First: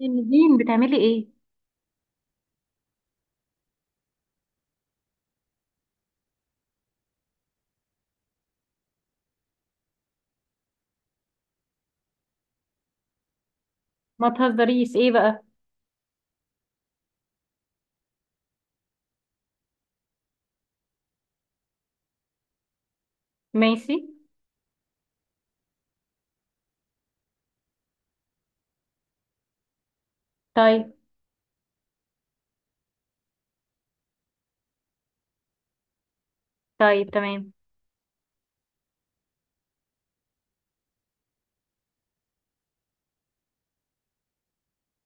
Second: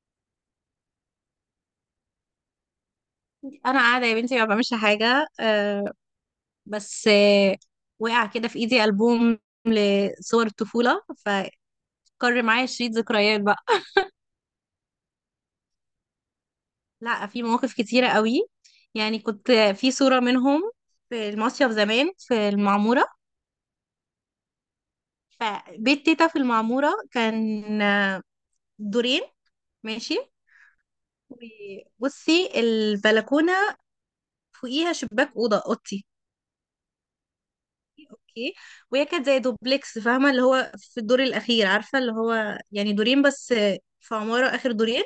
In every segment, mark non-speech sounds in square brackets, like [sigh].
نادين بتعملي ايه؟ انا قاعده يا بنتي ما بعملش حاجه. آه، بس. آه، وقع كده في ايدي البوم لصور الطفوله، فكر معايا شريط ذكريات بقى. ما تهزريش ايه بقى. [laughs] لا، في مواقف كتيره قوي. يعني كنت في صوره منهم في المصيف زمان في المعموره. ماشي. فبيت تيتا في المعموره كان دورين. ماشي. طيب. وبصي البلكونه فوقيها شباك اوضه اوضتي. طيب تمام. اوكي. وهي كانت زي دوبلكس، فاهمه؟ اللي هو في الدور الاخير، عارفه؟ اللي هو يعني دورين بس في عماره، اخر دورين.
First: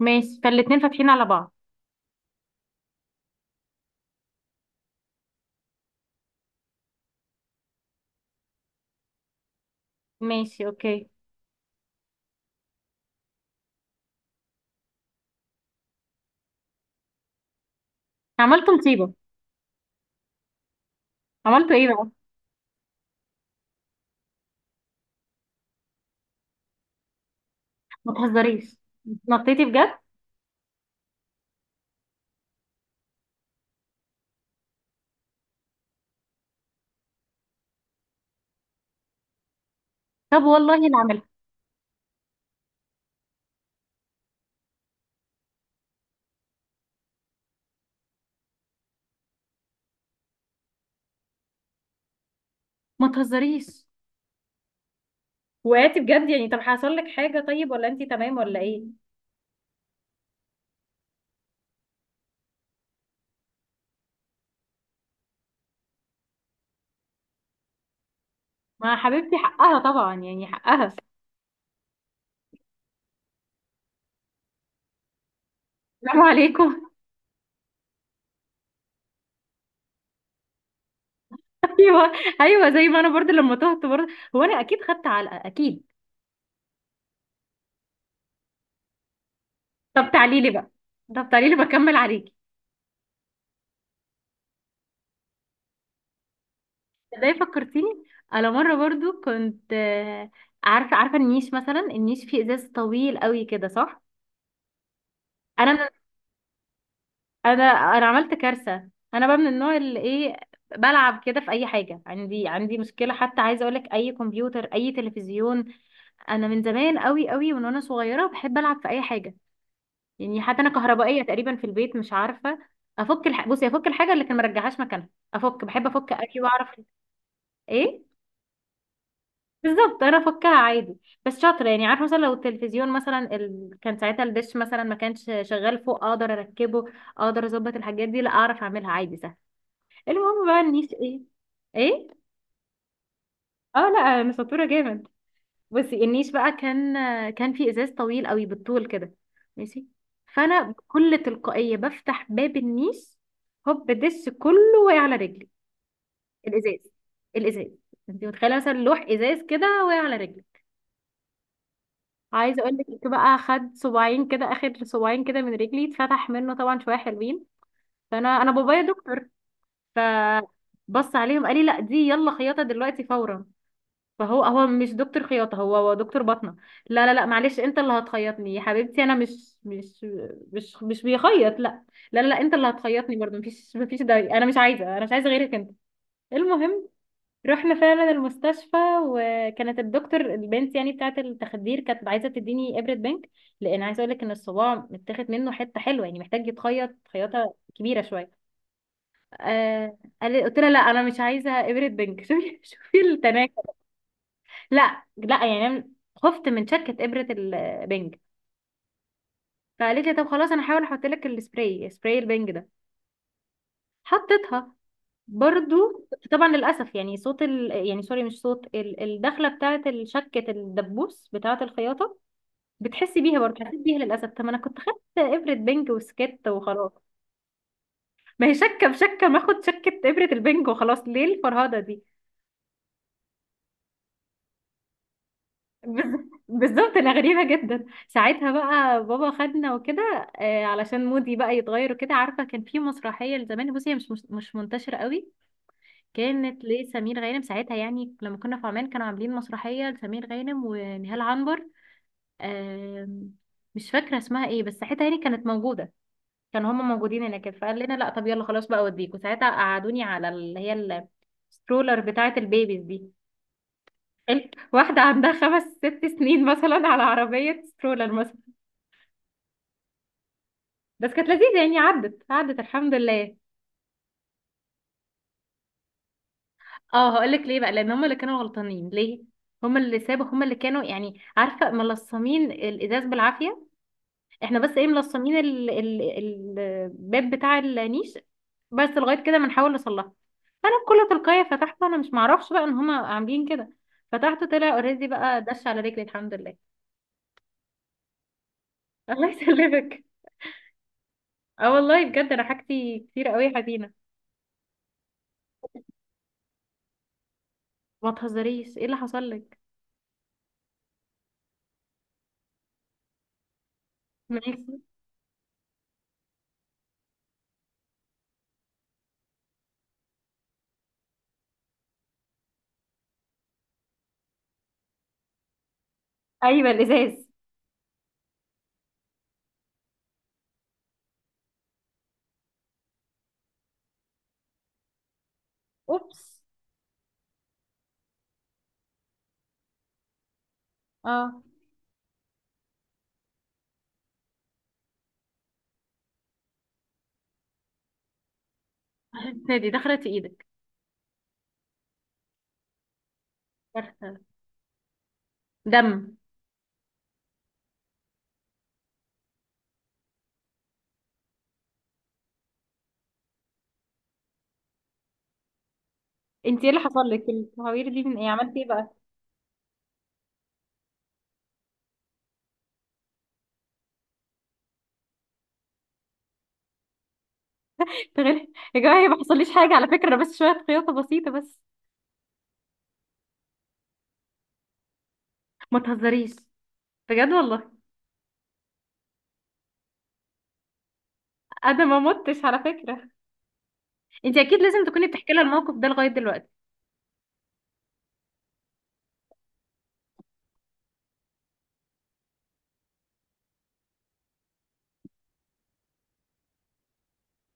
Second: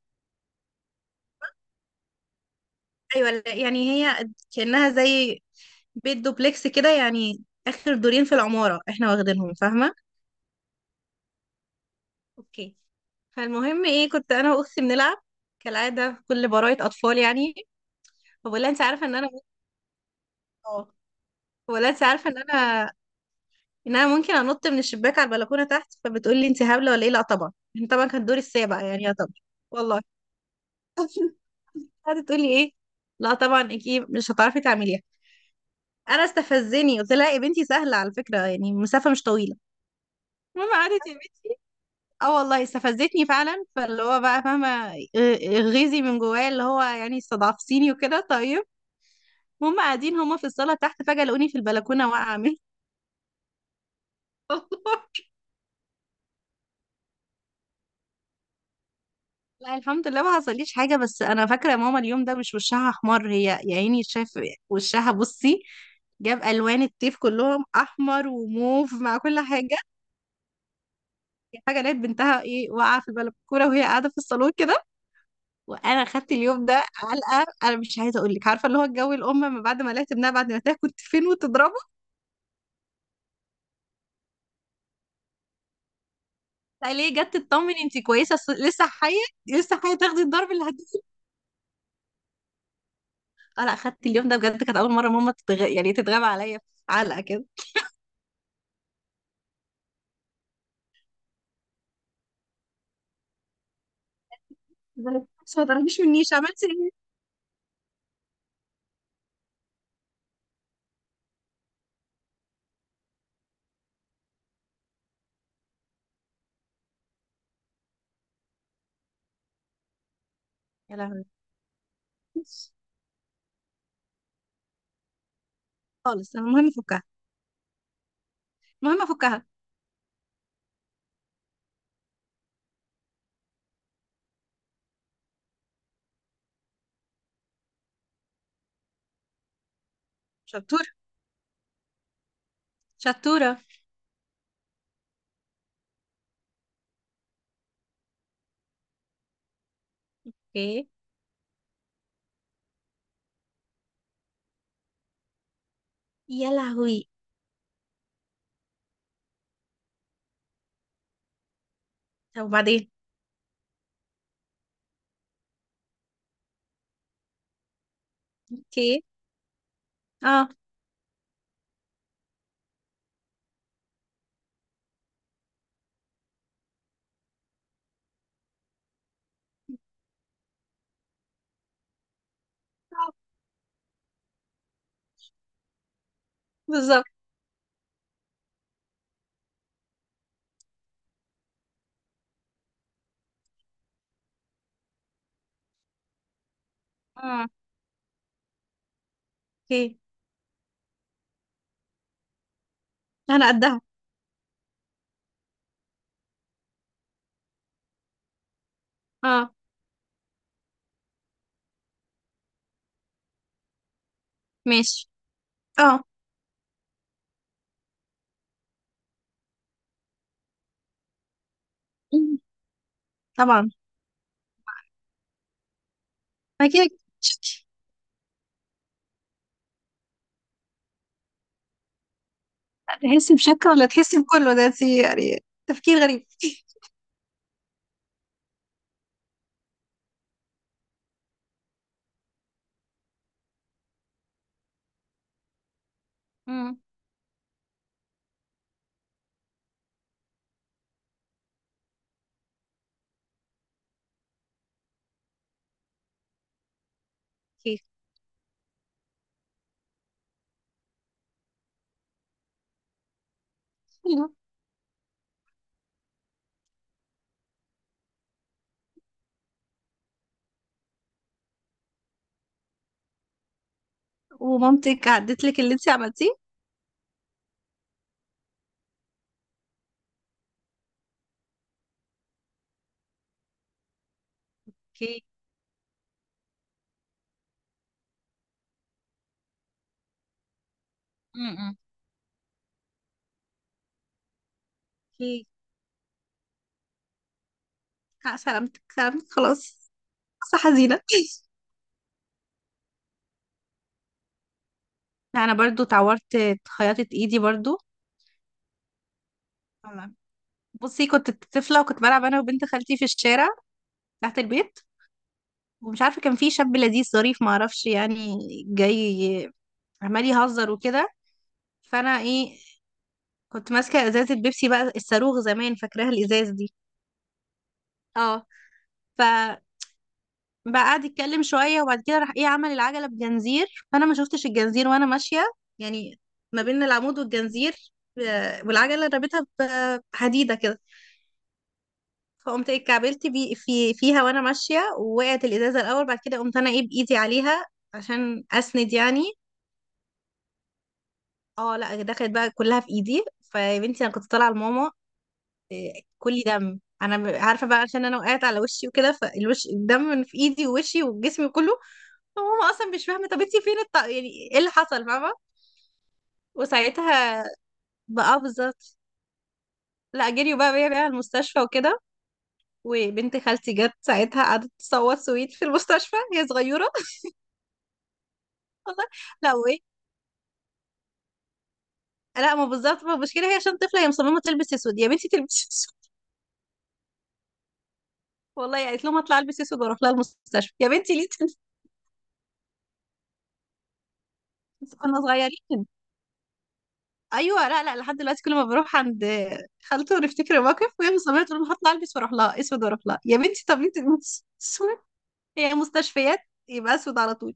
ماشي، فالاتنين فاتحين على بعض. ايوه، لا، يعني هي كانها زي بيت دوبلكس كده، يعني اخر دورين في العماره احنا واخدينهم، فاهمه؟ ماشي اوكي. اوكي. فالمهم ايه، كنت انا واختي بنلعب كالعاده، كل براءه اطفال يعني. فبقول لها عملتوا انت عارفه مصيبة؟ ان انا ممكن. اه. عملتوا بقول ايه لها انت بقى؟ عارفه ان انا ممكن انط من الشباك على البلكونه تحت. فبتقول لي انت هبله ولا ايه، لا طبعا، احنا طبعا ما كان دور تهزريش، السابع يعني، يا طبعا. نطيتي بجد؟ والله. قعدت تقولي ايه، لا طبعا اكيد مش هتعرفي تعمليها. انا استفزني، قلت لها يا بنتي سهله على فكره، يعني المسافه مش طويله. طب المهم والله انا قعدت يا اعملها. بنتي، اه والله استفزتني فعلا. فاللي هو بقى فاهمه، غيظي من جوايا، اللي هو يعني استضعفتيني وكده. طيب، هم قاعدين هم في الصاله تحت، فجاه لقوني في البلكونه واقعه مني. ما تهزريش، [laughs] والله. وقعتي بجد يعني؟ طب حصل لك حاجة؟ طيب ولا انتي تمام ولا ايه؟ لا الحمد لله ما حصليش حاجه. بس انا فاكره ماما اليوم ده مش وشها احمر، هي يا عيني شايف وشها، بصي، جاب الوان الطيف كلهم، احمر وموف ما مع حبيبتي كل حاجه. حقها طبعا، يعني حقها. حاجه، لقيت بنتها ايه واقعه في البلكونه وهي قاعده في الصالون كده. وانا السلام خدت اليوم ده عليكم. علقه، انا مش عايزه اقول لك. عارفه اللي هو الجو الام ما بعد ما لقيت ابنها، بعد ما تاكل كنت فين [laughs] وتضربه. ايوه. ايوه، زي ما انا برضه لما تهت برضه. هو انا اكيد خدت علقة، اكيد. لا ليه، جت تطمن انت كويسه، لسه حيه، لسه حيه طب تاخدي تعالي لي الضرب اللي بقى. هتجيبه. طب تعالي لي بكمل عليك. اه لا خدت اليوم ده بجد، كانت اول مره ماما يعني تتغاب عليا علقه ده كده. فكرتيني. انا مره برضو كنت عارفه عارفه النيش، مثلا النيش فيه ازاز طويل قوي كده، صح؟ بس ما انا من تقربيش منيش، عملتي ايه؟ انا انا عملت كارثه. انا بقى من النوع اللي ايه، بلعب كده في اي حاجه. عندي مشكله حتى، عايزه اقولك، اي كمبيوتر اي تلفزيون، انا من زمان قوي من وانا صغيره بحب العب في اي حاجه. يعني حتى انا يا كهربائيه لهوي. تقريبا في البيت، مش عارفه. بصي، افك الحاجه اللي كان مرجعهاش مكانها، افك، بحب افك، خالص. اكل المهم واعرف افكها. ايه. المهم افكها. بالظبط، انا فكها عادي، بس شاطره يعني. عارفه مثلا لو التلفزيون مثلا كان ساعتها الدش مثلا ما كانش شغال فوق، اقدر اركبه، اقدر اظبط الحاجات دي، لا اعرف اعملها عادي سهل. المهم بقى شطوره. النيش ايه. ايه. شطوره. اه لا انا شطوره جامد. بصي النيش بقى كان في ازاز طويل قوي بالطول كده. ماشي. فانا ايه. بكل تلقائيه بفتح باب النيش، هوب دش كله واقع على رجلي. يا الازاز، لهوي. الازاز. انت متخيله مثلا لوح ازاز كده واقع على رجلي؟ طب عايزه اقول وبعدين. لك بقى، خد صباعين كده، اخر صباعين كده من رجلي اتفتح منه طبعا شويه حلوين. فانا بابايا اوكي. دكتور، اه. آه، فبص عليهم قال لي لا دي يلا خياطه دلوقتي فورا. فهو مش دكتور خياطه، هو دكتور باطنه. لا لا لا معلش، انت اللي هتخيطني يا حبيبتي. انا مش مش بيخيط، لا. لا لا، انت اللي هتخيطني برضه. مفيش داعي، انا مش عايزه، انا مش عايزه غيرك انت. المهم بالظبط. رحنا فعلا المستشفى، وكانت الدكتور البنت يعني بتاعه التخدير كانت عايزه تديني ابره بنك، لان عايزه اقول لك ان الصباع متاخد منه حته حلوه، يعني محتاج يتخيط اه. خياطه كبيره شويه. اوكي. قلت لها لا انا مش عايزه ابره بنك. [laughs] شوفي شوفي انا التناكر. قدها. لا لا، يعني أنا خفت من شكه ابره البنك. اه. فقالت لي طب خلاص انا هحاول احط لك السبراي، سبراي البنج ده. حطيتها ماشي. اه. برضو. طبعا للاسف يعني صوت يعني سوري، مش صوت الدخله بتاعه الشكه، الدبوس بتاعه الخياطه، مم. بتحسي بيها برضو. طبعا. حسيت بيها للاسف. طب ما انا كنت خدت ابره بنج وسكت اكيد. وخلاص. ما هي شكه بشكه، ما اخد شكه ابره البنج وخلاص، ليه الفرهده دي. تحسي بشكل ولا تحسي بكله؟ ده انت يعني تفكير غريب. بالظبط، انا غريبه جدا. ساعتها بقى بابا خدنا وكده، علشان مودي بقى يتغير وكده. عارفه كان في مسرحيه لزمان، بصي هي مش مش منتشره قوي، كانت امم. لسمير غانم ساعتها. يعني لما كنا في عمان كانوا عاملين مسرحية لسمير غانم ونهال عنبر. آم، مش فاكرة اسمها ايه، بس ساعتها يعني كانت موجودة، كانوا هما موجودين هناك. فقال اوكي. لنا لا طب يلا خلاص بقى اوديكوا. ساعتها قعدوني على اللي هي السترولر بتاعة البيبيز دي، حلو. واحدة عندها خمس ست سنين مثلا على عربية سترولر مثلا. بس كانت لذيذة يعني، عدت الحمد لله. ومامتك عدت لك اللي انت عملتيه؟ اه هقولك ليه بقى، لان هم اللي كانوا غلطانين. ليه؟ هم اللي سابوا، هم اللي كانوا يعني عارفه ملصمين الازاز بالعافيه. احنا بس ايه، اوكي. ملصمين الباب بتاع النيش، بس لغايه كده بنحاول نصلحه. انا بكل تلقائيه امم. فتحته، انا مش معرفش بقى ان هم عاملين كده. فتحته طلع اوريدي بقى اوكي. دش على رجلي، الحمد لله. آه، سلامتك، [laughs] الله سلامتك. خلاص. يسلمك. قصة حزينة. اه والله بجد انا حاجتي كتير قوي يا حزينه. انا برضو اتعورت، خياطة ايدي برضو. ما تهزريش، ايه اللي حصل لك؟ والله. بصي، كنت طفلة وكنت بلعب انا وبنت خالتي في الشارع تحت ماشي. البيت. ومش عارفة، كان في شاب لذيذ ظريف، معرفش يعني، جاي عمال يهزر وكده. فانا ايه، كنت ماسكه ازازه بيبسي بقى، الصاروخ زمان، فاكراها الازاز ايوه، دي؟ الازاز. اه. ف بقى، قعد يتكلم شويه وبعد كده راح ايه، عمل العجله بجنزير. فانا ما شفتش الجنزير وانا ماشيه، يعني اوبس. ما بين العمود والجنزير، آه، والعجله رابطها بحديده كده. اه. فقمت ايه اتكعبلت بي فيها وانا ماشيه، ووقعت الازازه الاول، بعد كده قمت انا ايه بايدي عليها عشان اسند يعني. [laughs] دي دخلت في ايدك؟ اه لا دخلت بقى كلها في ايدي، فيا بنتي انا [laughs] كنت طالعه لماما. دم. إيه، كلي دم انا، عارفه بقى، عشان انا وقعت على وشي وكده، فالوش الدم من في ايدي ووشي وجسمي كله. فماما اصلا مش فاهمه، طب انتي فين يعني ايه اللي حصل، فاهمه؟ انت ايه اللي حصل لك؟ وساعتها التهوير دي من ايه؟ بقى آه، عملتي ايه بقى؟ بالظبط. لا جريوا بقى بيا بقى على المستشفى وكده، وبنت خالتي جت ساعتها قعدت تصوت سويت في المستشفى، هي صغيره. [laughs] تغير. يا جماعه والله. هي ما حصليش لا حاجه وايه، على فكره، انا بس شويه خياطه بسيطه بس. لا ما بالظبط، ما المشكله هي عشان طفله، هي مصممه تلبس اسود، يا بنتي تلبسي ما اسود. تهزريش. بجد والله، والله قالت لهم هطلع البس اسود واروح لها المستشفى، يا بنتي ليه تلبسي انا ما متش على فكره. انت اكيد لازم أسود؟ تكوني كنا بتحكي لها الموقف صغيرين. ده لغايه دلوقتي. ايوه لا لا، لحد دلوقتي كل ما بروح عند خالته ونفتكر الموقف وهي مصممه تقول لي هطلع البس واروح لها اسود، واروح لها يا بنتي، طب انت [laughs] اسود، هي مستشفيات، يبقى اسود على طول.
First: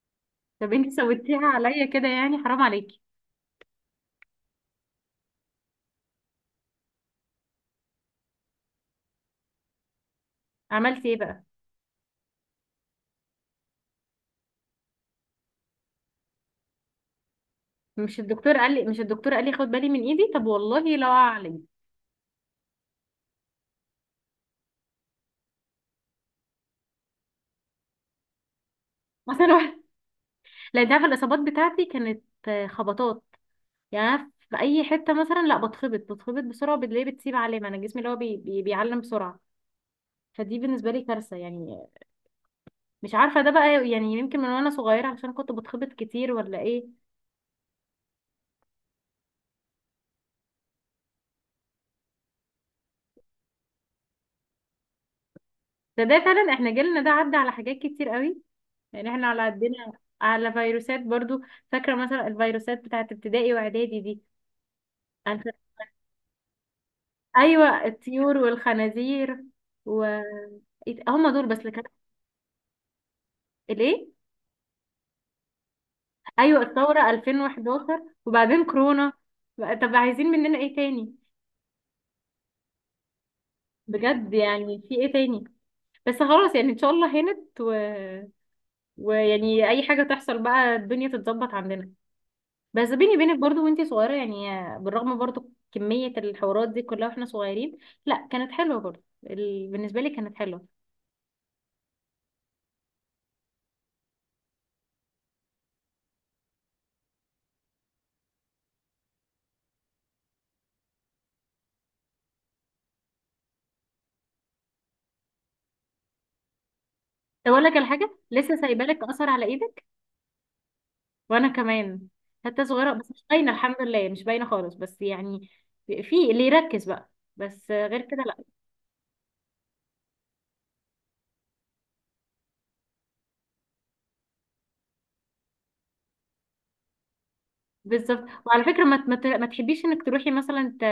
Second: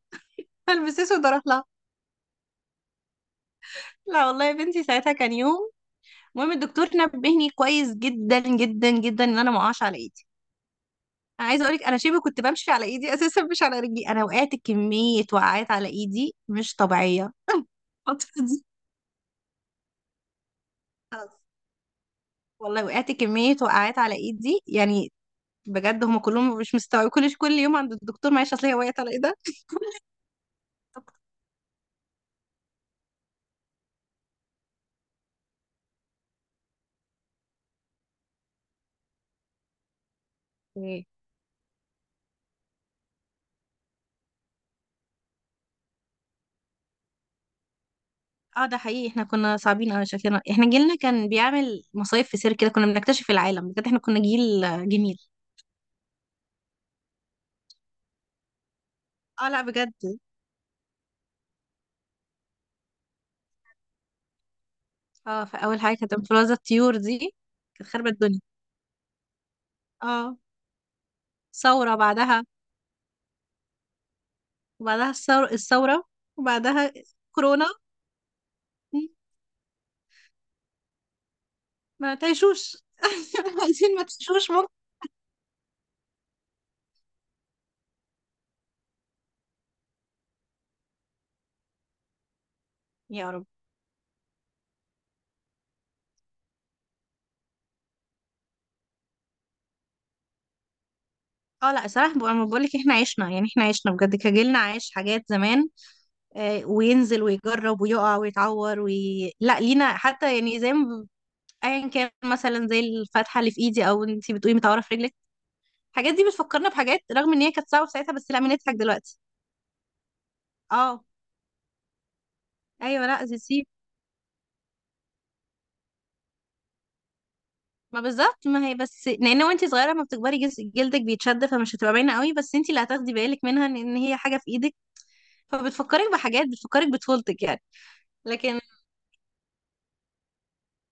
طب انت هلبس اسود واروح سويتيها لها. عليا كده يعني، حرام عليكي. لا والله يا بنتي ساعتها كان يوم. المهم الدكتور نبهني كويس جدا جدا جدا ان انا ما اقعش على ايدي. عملتي ايه بقى؟ انا عايزه اقولك انا شبه كنت بمشي على ايدي [laughs] اساسا، مش على رجلي، انا وقعت كميه وقعات على ايدي مش طبيعيه مش الفترة الدكتور دي. قال لي، مش الدكتور قال لي خد بالي من ايدي؟ طب والله لا اعلم. والله وقعت كمية وقعات على ايدي يعني، بجد هم كلهم مش مستوعبين، كل يوم عند الدكتور، معلش، اصل هي وقعت على ايه ده. اصل انا [laughs] لا انت عارفه الاصابات بتاعتي كانت خبطات. يعني أنا في اي حته مثلا لا بتخبط بسرعه وبتلاقيه بتسيب علامه. انا جسمي اللي هو بيعلم بسرعه، فدي بالنسبة لي ايه. كارثة يعني. مش عارفة ده بقى يعني، يمكن من وانا صغيرة عشان كنت بتخبط كتير ولا ايه. اه ده حقيقي، احنا كنا صعبين قوي شكلنا، احنا جيلنا كان بيعمل مصايف في سير كده، كنا بنكتشف العالم بجد، احنا كنا جيل آه، جميل. ده فعلا احنا جيلنا ده عدى على حاجات كتير قوي، يعني احنا على اه لا قدنا. بجد. على فيروسات برضو، فاكرة مثلا الفيروسات بتاعت ابتدائي واعدادي دي. أنا اه، فا- فاول حاجه كانت انفلونزا الطيور دي، ايوه، كانت خربت الطيور الدنيا. والخنازير. و اه. هم دول بس اللي كانوا. ثوره بعدها. الايه. وبعدها الثوره. ايوه وبعدها الثورة كورونا. 2011 وبعدين م، كورونا. بقى- طب عايزين مننا ايه تاني؟ ما تعيشوش. [laughs] عايزين ما بجد تعيشوش، ممكن. يعني في ايه تاني؟ بس خلاص يعني ان شاء الله هانت، و ويعني اي حاجه تحصل بقى الدنيا تتظبط عندنا. بس بيني يا وبينك رب. برضو وانتي صغيره يعني، بالرغم برضو كميه الحوارات دي كلها واحنا صغيرين، لا كانت حلوه برضو. بالنسبه لي كانت حلوه. اه لا صراحه انا بقول لك احنا عشنا، يعني احنا عشنا بجد كجيلنا، عايش حاجات زمان آه، وينزل ويجرب ويقع ويتعور لا لينا حتى يعني، زي ما ايا كان مثلا زي الفتحه اللي في ايدي، او انتي بتقولي متعوره في رجلك، الحاجات دي بتفكرنا بحاجات، رغم ان طب هي اقول كانت لك صعبه على في ساعتها، حاجه بس لا لسه بنضحك سايبه لك دلوقتي. اثر على ايدك، اه. وانا كمان، حتى صغيره ايوه بس مش لا باينه سيب. الحمد لله، مش باينه خالص، بس يعني في اللي يركز بقى، بس غير ما كده لا. بالظبط، ما هي بس لان وانتي صغيره ما بتكبري، جلدك بيتشد، فمش هتبقى باينه قوي، بس انتي اللي هتاخدي بالك منها إن هي حاجه في ايدك، فبتفكرك بحاجات، بتفكرك بطفولتك يعني. بالظبط. لكن، وعلى فكره، ما تحبيش انك تروحي مثلا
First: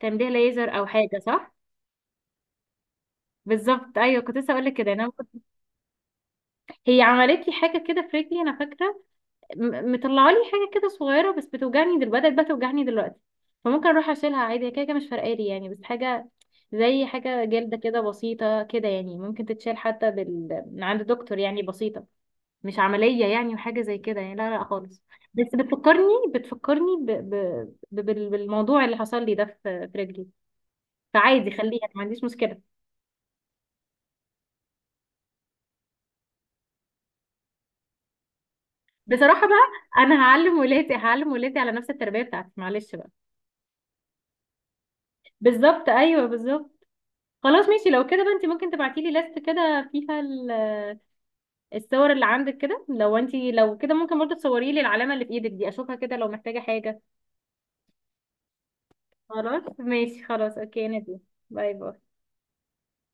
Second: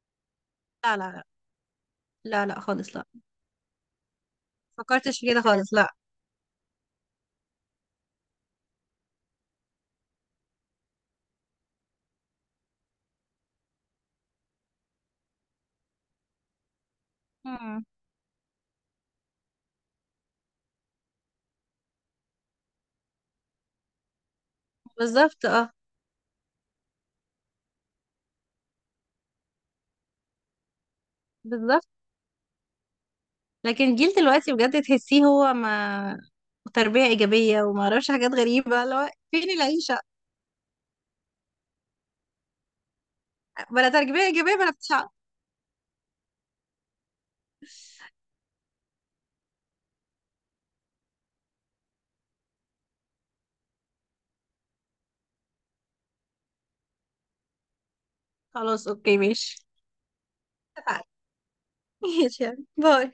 تمليه ليزر او لا لا حاجه، لا صح؟ لا خالص لا. بالظبط ايوه، كنت لسه اقول لك كده يعني. انا فكرتش في كده خالص، لا. هي عملت لي حاجه كده في رجلي انا فاكره، مطلعه لي حاجه كده صغيره، بس بتوجعني بدات بقى توجعني دلوقتي. فممكن اروح اشيلها عادي، هي كده كده مش فارقالي يعني، بس حاجه زي حاجه جلده مم. كده بسيطه كده يعني، ممكن تتشال حتى من عند دكتور، يعني بسيطه، مش عمليه يعني. وحاجه زي كده يعني لا لا خالص. بالظبط، بس اه، بتفكرني، بتفكرني بالموضوع اللي حصل لي ده في في رجلي. فعادي بالظبط. خليها، ما عنديش مشكله. لكن الجيل دلوقتي بجد تحسيه، هو ما تربية إيجابية وما أعرفش حاجات غريبة، اللي هو بصراحه فين بقى العيشة. انا هعلم ولادي، هعلم ولادي على نفس التربيه بتاعتي معلش بقى. بلا تربية إيجابية بلا بتاع. بالظبط ايوه بالظبط. خلاص ماشي، لو كده بقى انت ممكن تبعتي لي لست كده فيها الصور اللي عندك كده. لو انت لو كده ممكن برضه تصوري لي العلامه اللي في ايدك دي اشوفها كده لو محتاجه حاجه. خلاص أوكي، خلاص ماشي. ماشي، خلاص اوكي اتفقنا. نادي. باي باي. [laughs] ماشي، يعني، باي.